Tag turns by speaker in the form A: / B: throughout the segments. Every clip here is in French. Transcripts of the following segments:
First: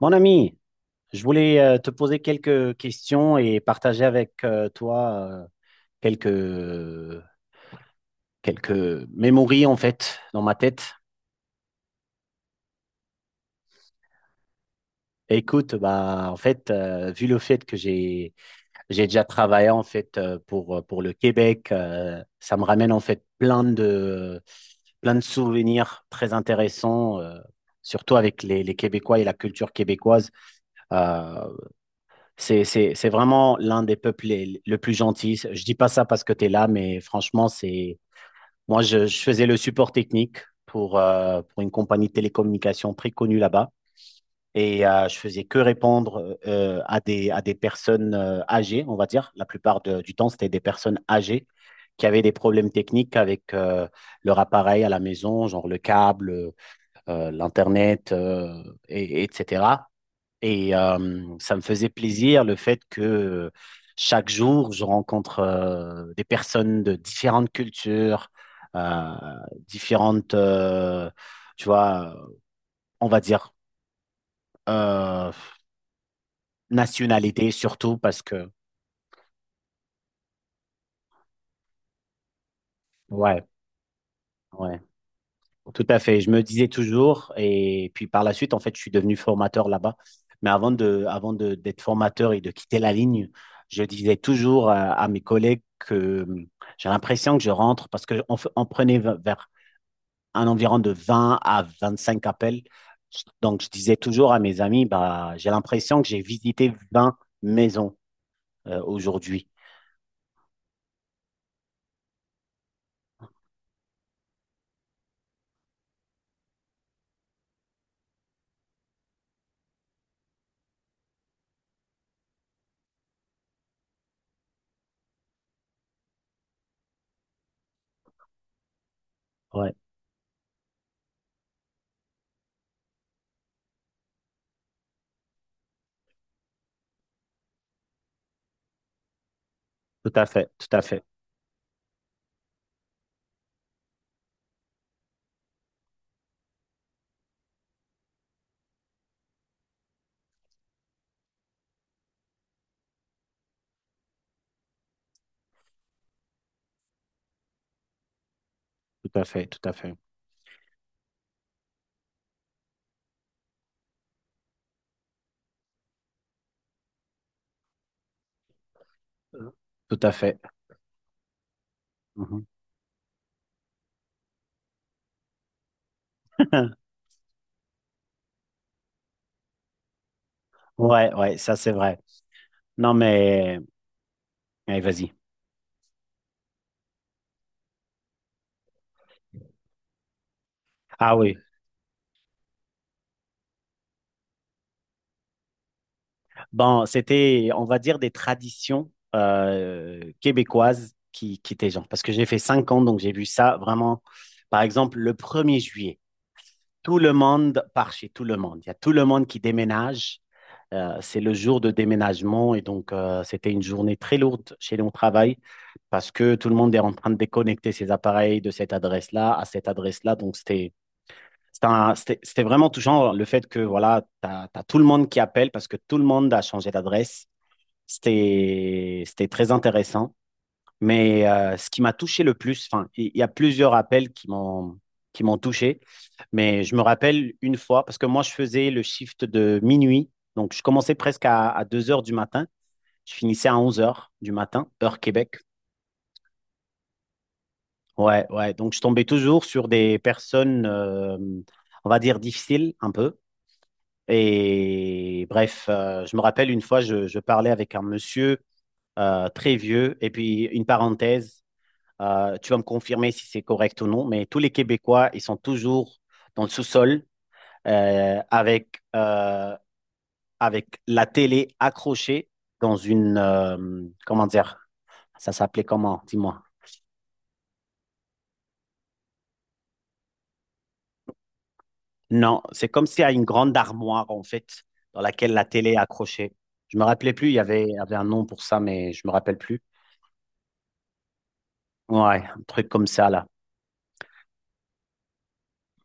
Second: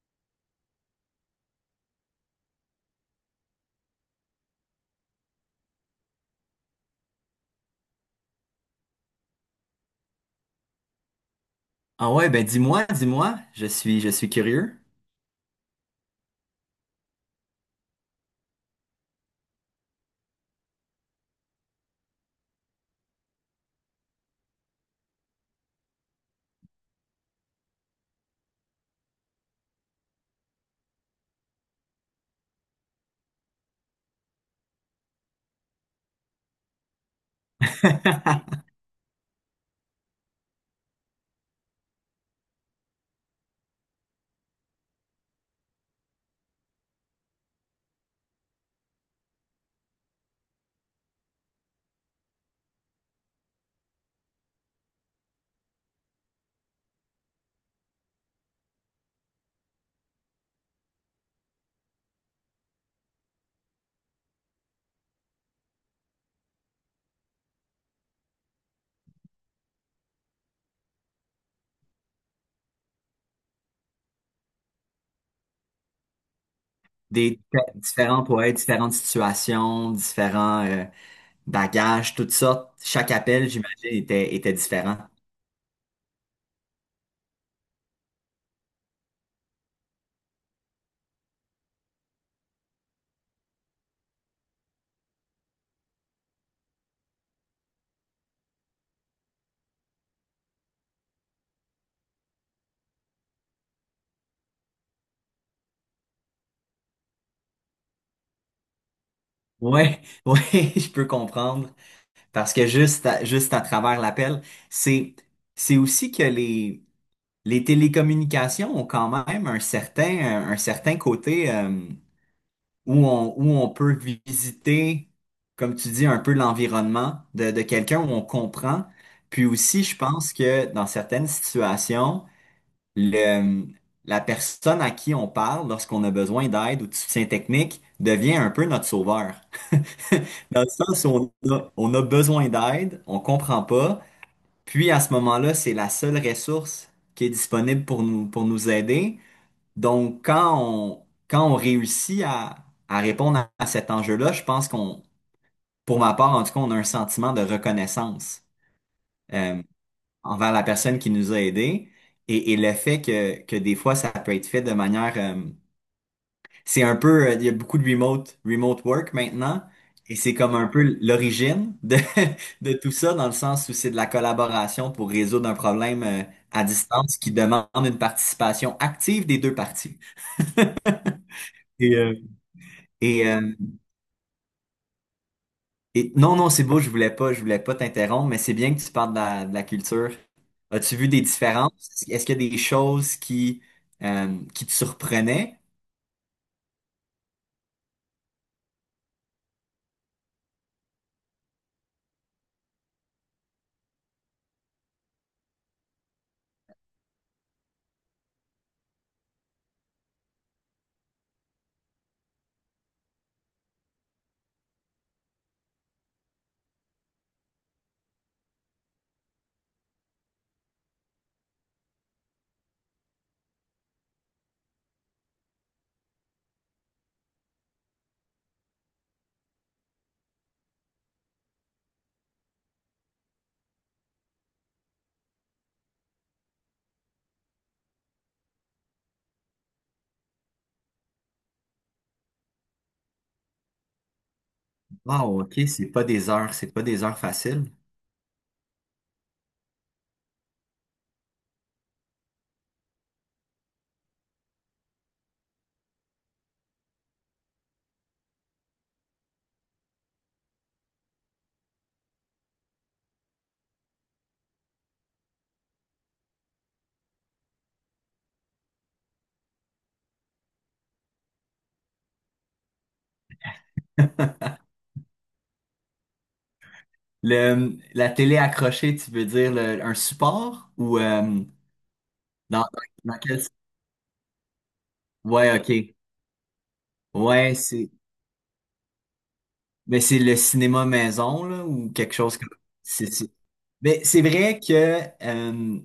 A: Mon ami, je voulais te poser quelques questions et partager avec toi quelques quelques mémories en fait dans ma tête.
B: Ah ouais, ben dis-moi, je suis curieux.
A: Écoute, bah en fait, vu le fait que j'ai déjà travaillé en fait pour le Québec, ça me ramène en fait plein de souvenirs très intéressants, surtout avec les Québécois et la culture québécoise. Euh, c'est vraiment l'un des peuples le plus gentil. Je dis pas ça parce que tu es là, mais franchement, c'est moi, je faisais le support technique pour une compagnie de télécommunications très connue là-bas. Et je faisais que répondre à des personnes âgées, on va dire. La plupart du temps, c'était des personnes âgées qui avaient des problèmes techniques avec leur appareil à la maison, genre le câble, l'Internet, et, etc. Et ça me faisait plaisir le fait que chaque jour, je rencontre des personnes de différentes cultures, euh, différentes, tu vois, on va dire, euh,
B: Des
A: nationalités surtout parce
B: différents
A: que,
B: poètes, différentes situations, différents bagages, toutes sortes. Chaque
A: ouais,
B: appel, j'imagine, était, était
A: ouais.
B: différent.
A: Tout à fait. Je me disais toujours, et puis par la suite, en fait, je suis devenu formateur là-bas. Mais avant d'être formateur et de quitter la ligne, je disais toujours à mes collègues que j'ai l'impression que je rentre parce qu'on prenait vers un environ de 20 à 25 appels. Donc, je disais toujours à mes amis, bah, j'ai l'impression que j'ai visité 20 maisons aujourd'hui.
B: Ouais, ouais, je peux comprendre. Parce que juste à travers l'appel, c'est, c'est aussi que les télécommunications ont quand même un, certain côté. Où où on peut visiter, comme tu dis, un peu l'environnement de quelqu'un, où on comprend. Puis
A: Ouais,
B: aussi, je pense que dans certaines situations, le, la personne à qui on parle lorsqu'on a besoin d'aide ou de soutien technique devient un peu notre sauveur.
A: tout à fait,
B: Dans le
A: tout à fait,
B: sens où on a besoin d'aide, on comprend pas, puis à ce moment-là, c'est la seule ressource qui est disponible pour nous aider. Donc, quand on réussit à répondre à cet enjeu-là, je pense qu'on, pour ma part, en tout cas, on a un sentiment de reconnaissance
A: tout à fait,
B: euh,
A: tout à fait.
B: envers la personne qui nous a aidés et le fait que des fois, ça peut être fait de manière... c'est un peu... Il y a beaucoup de remote work
A: Euh,
B: maintenant
A: Tout à
B: et c'est
A: fait.
B: comme un peu l'origine de,
A: Mhm.
B: de tout ça dans le sens où c'est de la collaboration pour résoudre un problème à distance qui demande une participation active des deux parties.
A: Ouais, ouais, ça c'est
B: Et,
A: vrai. Non,
B: et, euh,
A: mais, allez, vas-y.
B: Et non, non, c'est beau, je voulais pas t'interrompre, mais c'est bien que tu parles de de la culture. As-tu vu
A: Ah
B: des
A: oui.
B: différences? Est-ce qu'il y a des choses qui te surprenaient?
A: Bon, c'était, on va dire, des traditions québécoises qui étaient genre. Parce que j'ai fait 5 ans, donc j'ai vu ça vraiment. Par exemple, le premier juillet, tout le monde part chez tout le monde. Il y a tout le monde qui déménage. C'est le jour de déménagement et donc c'était une journée très lourde chez nous au travail parce que tout le monde est en train de déconnecter ses appareils de cette adresse-là à cette adresse-là. Donc c'était vraiment touchant le fait que voilà, tu as, tout le monde qui appelle parce que tout le monde a changé d'adresse. C'était, c'était très intéressant. Mais ce qui m'a touché le plus, enfin, il y a plusieurs appels qui m'ont touché, mais je me rappelle une fois, parce que moi, je faisais le shift de minuit, donc je commençais presque à 2 heures du matin, je finissais à 11 heures du matin, heure Québec.
B: Wow, ok, c'est pas des heures faciles.
A: Ouais, ouais, donc je tombais toujours sur des personnes, on va dire, difficiles un peu. Et bref, je me rappelle une fois, je parlais avec un monsieur très vieux, et puis une parenthèse, tu vas me confirmer si c'est correct ou non, mais tous les Québécois, ils sont toujours dans le sous-sol avec, avec la télé accrochée dans une, comment dire? Ça s'appelait comment? Dis-moi.
B: Le, la télé accrochée, tu veux dire un support ou
A: Non,
B: dans,
A: c'est comme s'il y a
B: dans
A: une
B: quel...
A: grande armoire, en fait, dans laquelle la
B: Ouais,
A: télé est
B: ok.
A: accrochée. Je me rappelais plus, il y
B: Ouais,
A: avait, il y
B: c'est
A: avait un nom pour ça, mais je me rappelle plus.
B: mais c'est le cinéma maison là, ou quelque
A: Ouais,
B: chose
A: un
B: comme
A: truc comme
B: c'est
A: ça, là.
B: c'est- Mais c'est vrai que euh,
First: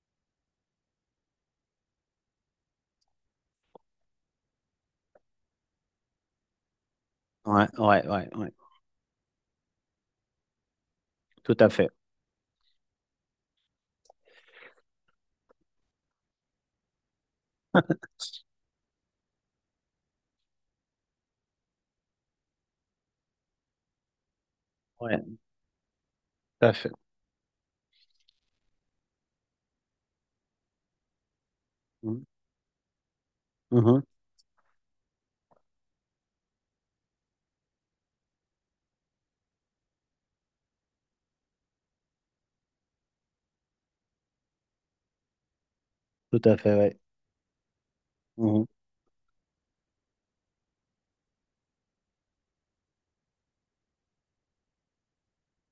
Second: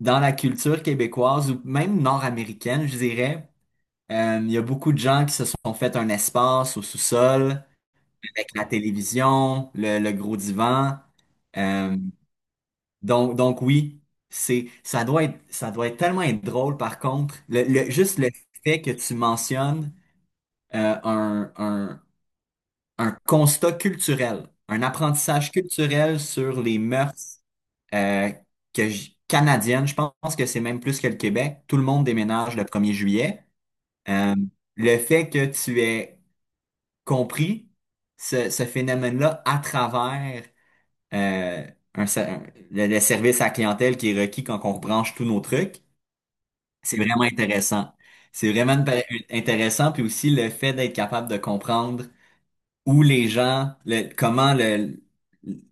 B: dans la culture québécoise ou même nord-américaine, je dirais. Il y a beaucoup de gens qui se sont fait un espace au sous-sol
A: Ouais, ouais, ouais,
B: avec
A: ouais.
B: la télévision, le gros divan.
A: Tout à fait.
B: Euh, donc oui, ça doit être tellement être drôle par contre. Juste le fait que tu mentionnes euh, un, un, un constat culturel, un
A: Ouais,
B: apprentissage culturel sur
A: tout à
B: les
A: fait.
B: mœurs euh, que canadienne, je pense que c'est même plus que le Québec. Tout le monde
A: Mhm,
B: déménage le premier juillet.
A: mhm.
B: Euh, le fait que tu aies compris ce phénomène-là à travers euh, un se- un- le service à la clientèle qui est requis quand on rebranche tous nos trucs,
A: Tout à fait,
B: c'est
A: ouais.
B: vraiment intéressant. C'est
A: Mhm,
B: vraiment intéressant, puis aussi le fait d'être capable de comprendre où les gens, comment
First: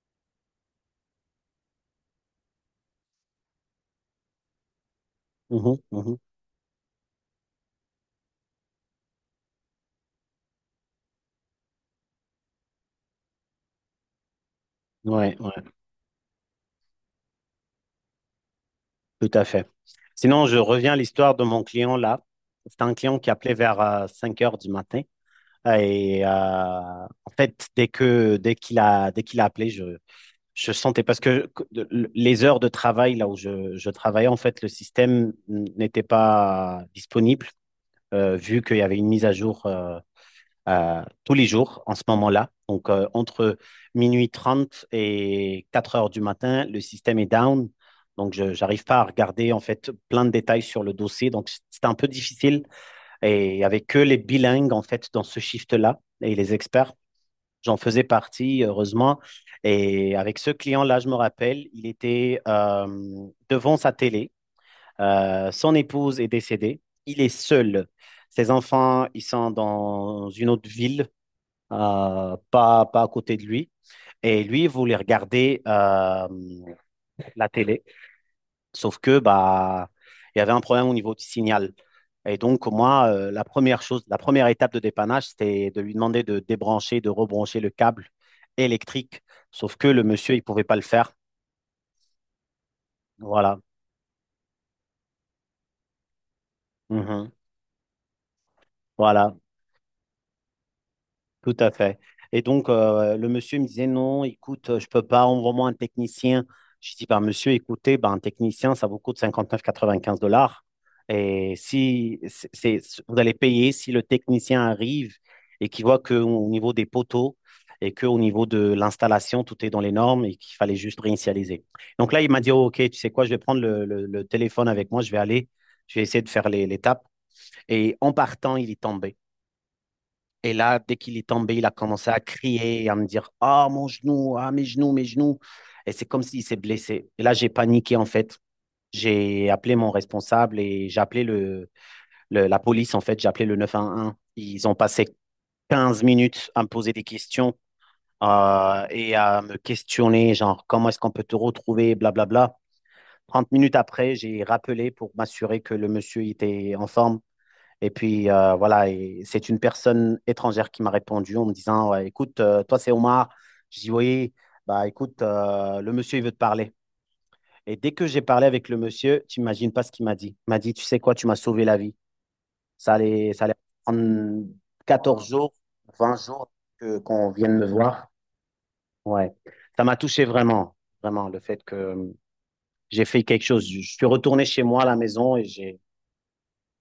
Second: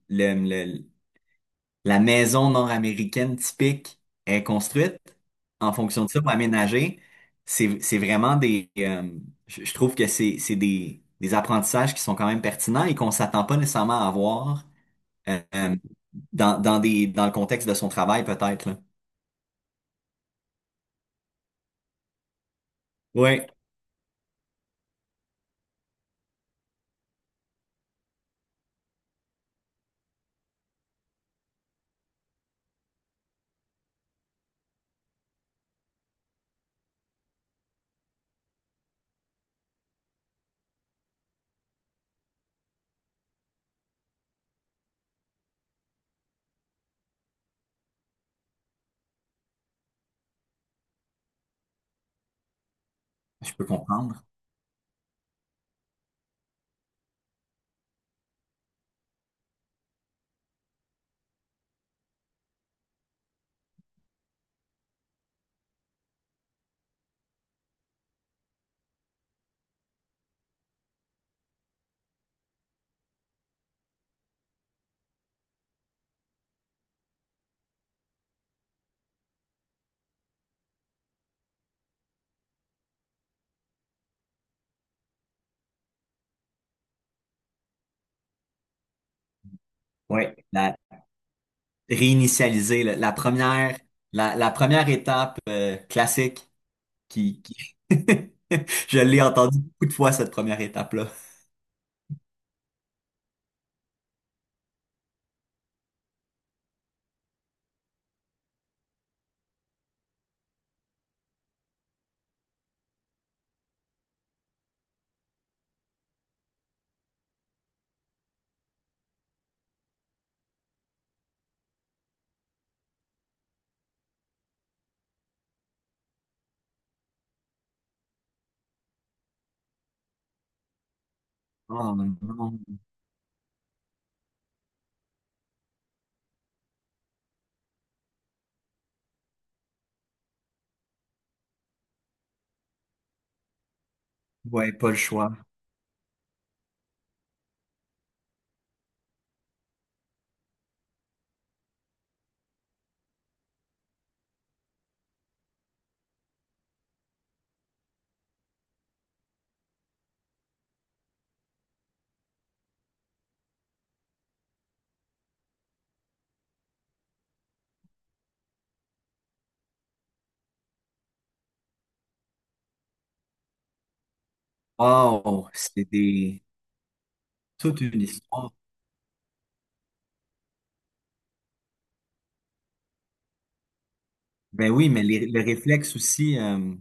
B: le, la maison nord-américaine typique est construite en
A: mhm,
B: fonction de
A: mhm.
B: ça pour aménager. C'est vraiment des... je trouve que c'est, des apprentissages qui sont quand même pertinents et qu'on s'attend pas nécessairement à avoir
A: Ouais,
B: euh,
A: ouais.
B: euh, dans le contexte de son travail, peut-être, là.
A: Tout à fait. Sinon, je reviens à l'histoire de mon client là. C'est un client qui
B: Oui,
A: appelait vers 5 heures du matin. Et en fait, dès qu'il a appelé, je sentais parce que les heures de travail là où je travaillais, en fait, le système n'était pas disponible vu qu'il y avait une mise à jour tous les jours en ce moment-là. Donc, entre minuit 30 et 4 heures du matin, le système est down. Donc, je n'arrive pas à regarder en fait plein de détails sur le dossier. Donc, c'était un peu difficile.
B: je
A: Et
B: peux
A: avec que les
B: comprendre.
A: bilingues en fait dans ce shift-là et les experts, j'en faisais partie, heureusement. Et avec ce client-là, je me rappelle, il était devant sa télé. Son épouse est décédée. Il est seul. Ses enfants, ils sont dans une autre ville, pas à côté de lui. Et lui, il voulait regarder la télé. Sauf que bah, il y avait un problème au niveau du signal. Et donc, moi, la première chose, la première étape de dépannage, c'était de lui demander de débrancher, de rebrancher le câble électrique. Sauf que le
B: Oui,
A: monsieur, il ne pouvait pas
B: la,
A: le faire.
B: réinitialiser, la
A: Voilà.
B: première, la première étape classique
A: Mhm.
B: qui... Je l'ai
A: Voilà.
B: entendu beaucoup de fois, cette première étape-là.
A: Tout à fait. Et donc, le monsieur me disait, non, écoute, je peux pas, envoie-moi un technicien. Je dis, ben, monsieur, écoutez, ben, un technicien, ça vous coûte cinquante-neuf virgule quatre-vingt-quinze dollars. Et si vous allez payer, si le technicien arrive et qu'il voit qu'au niveau des poteaux et qu'au niveau de l'installation, tout est dans les normes et qu'il fallait juste réinitialiser. Donc là, il m'a dit, oh, OK, tu sais quoi, je vais prendre le téléphone avec moi, je vais aller, je vais essayer de faire l'étape. Et en partant, il est tombé. Et là, dès qu'il est tombé, il a
B: Oh
A: commencé
B: non.
A: à crier, à me dire: ah, mon genou, ah, mes genoux, mes genoux. Et c'est comme s'il s'est blessé. Et là, j'ai paniqué, en fait. J'ai appelé mon responsable et j'ai appelé la police, en fait. J'ai appelé le 911. Ils
B: Ouais,
A: ont
B: pas le
A: passé
B: choix.
A: 15 minutes à me poser des questions et à me questionner, genre, comment est-ce qu'on peut te retrouver, blablabla. 30 minutes après, j'ai rappelé pour m'assurer que le monsieur était en forme et puis voilà, et c'est une personne étrangère qui m'a répondu en me disant: ouais, écoute, toi c'est Omar. Je dis: oui, bah écoute, le monsieur il veut te parler. Et dès que j'ai parlé avec le monsieur, tu n'imagines pas ce qu'il m'a dit. Il m'a dit: tu sais quoi, tu m'as sauvé la vie. Ça allait prendre 14
B: Oh,
A: jours,
B: c'est
A: 20
B: des...
A: jours qu'on vienne me
B: toute une
A: voir.
B: histoire.
A: Ouais, ça m'a touché vraiment, vraiment, le fait que j'ai fait quelque chose. Je suis retourné chez
B: Ben
A: moi à
B: oui,
A: la
B: mais
A: maison
B: les
A: et j'ai.
B: réflexes aussi,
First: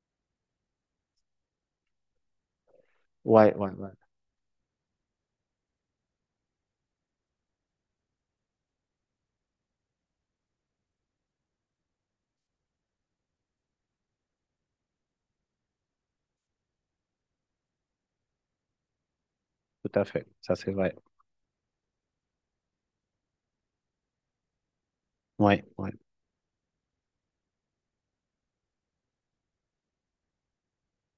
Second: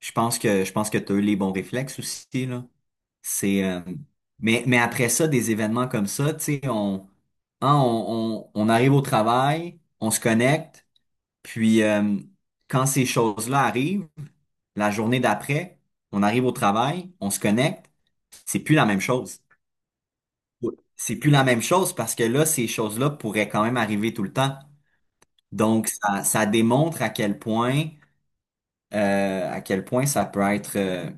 B: je pense que tu as eu les bons réflexes aussi, là.
A: Ouais,
B: C'est,
A: ouais, ouais,
B: mais après ça, des événements comme ça, tu sais, on, hein, on arrive au travail, on se connecte, puis quand ces choses-là arrivent, la journée d'après, on arrive au travail, on se connecte, c'est plus la même chose.
A: tout à fait. Ça c'est vrai.
B: C'est plus la même chose parce que là, ces choses-là pourraient quand même arriver tout le temps.
A: Ouais,
B: Donc,
A: ouais,
B: ça démontre à quel point ça peut être,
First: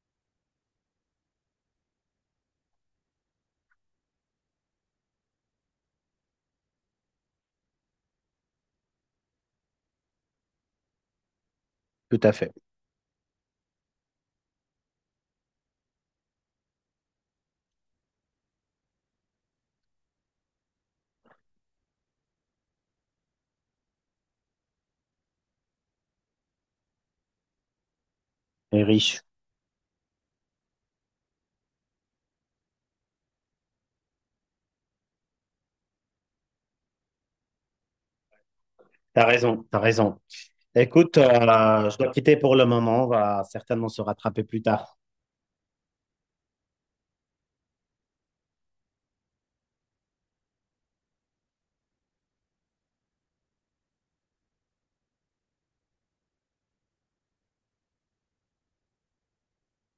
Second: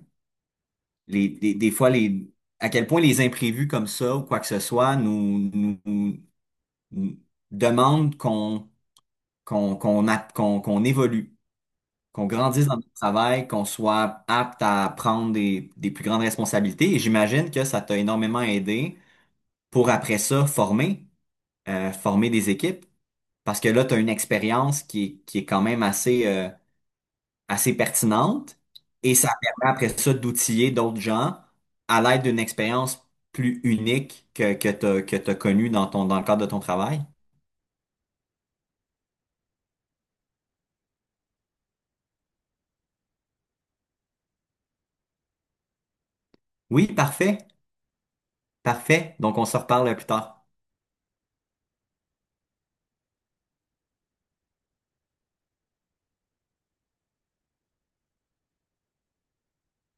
B: les, des fois, les, à quel point les imprévus comme ça ou quoi que ce soit nous demandent qu'on, qu'on, qu'on, a qu'on, qu'on évolue,
A: tout
B: qu'on
A: à fait.
B: grandisse dans notre travail, qu'on soit apte à prendre des plus grandes responsabilités. Et j'imagine que ça t'a énormément aidé pour après ça former, former des équipes. Parce que là, tu as une expérience qui est quand même assez, assez pertinente
A: Et
B: et
A: riche.
B: ça permet après ça d'outiller d'autres gens à l'aide d'une expérience plus unique que t'as connue dans ton, dans le cadre de ton travail.
A: T'as raison, t'as raison. Écoute, je dois quitter pour le moment. On va certainement se rattraper plus tard.
B: Oui, parfait, parfait. Donc on se reparle plus tard.